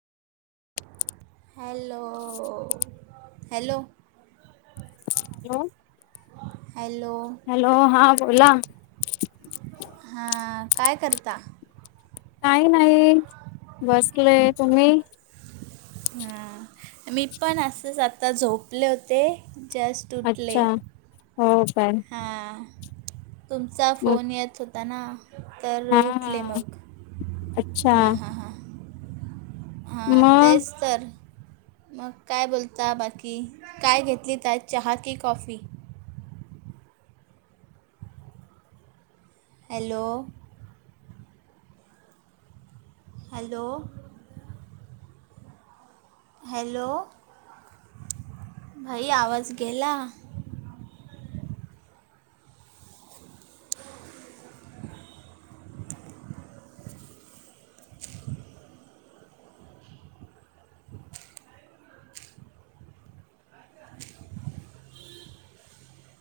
hello hello hello hello hello हा बोला हा काय करता काही नाही बसले तुम्ही हा मी पण असंच आता झोपले होते जस्ट उठले अच्छा हो पण हां तुमचा फोन येत होता ना तर हा उठले हा मग अच्छा हा हां हां हां मग तेच तर मग काय बोलता बाकी काय घेतली त्या चहा की कॉफी हॅलो हॅलो हॅलो भाई आवाज गेला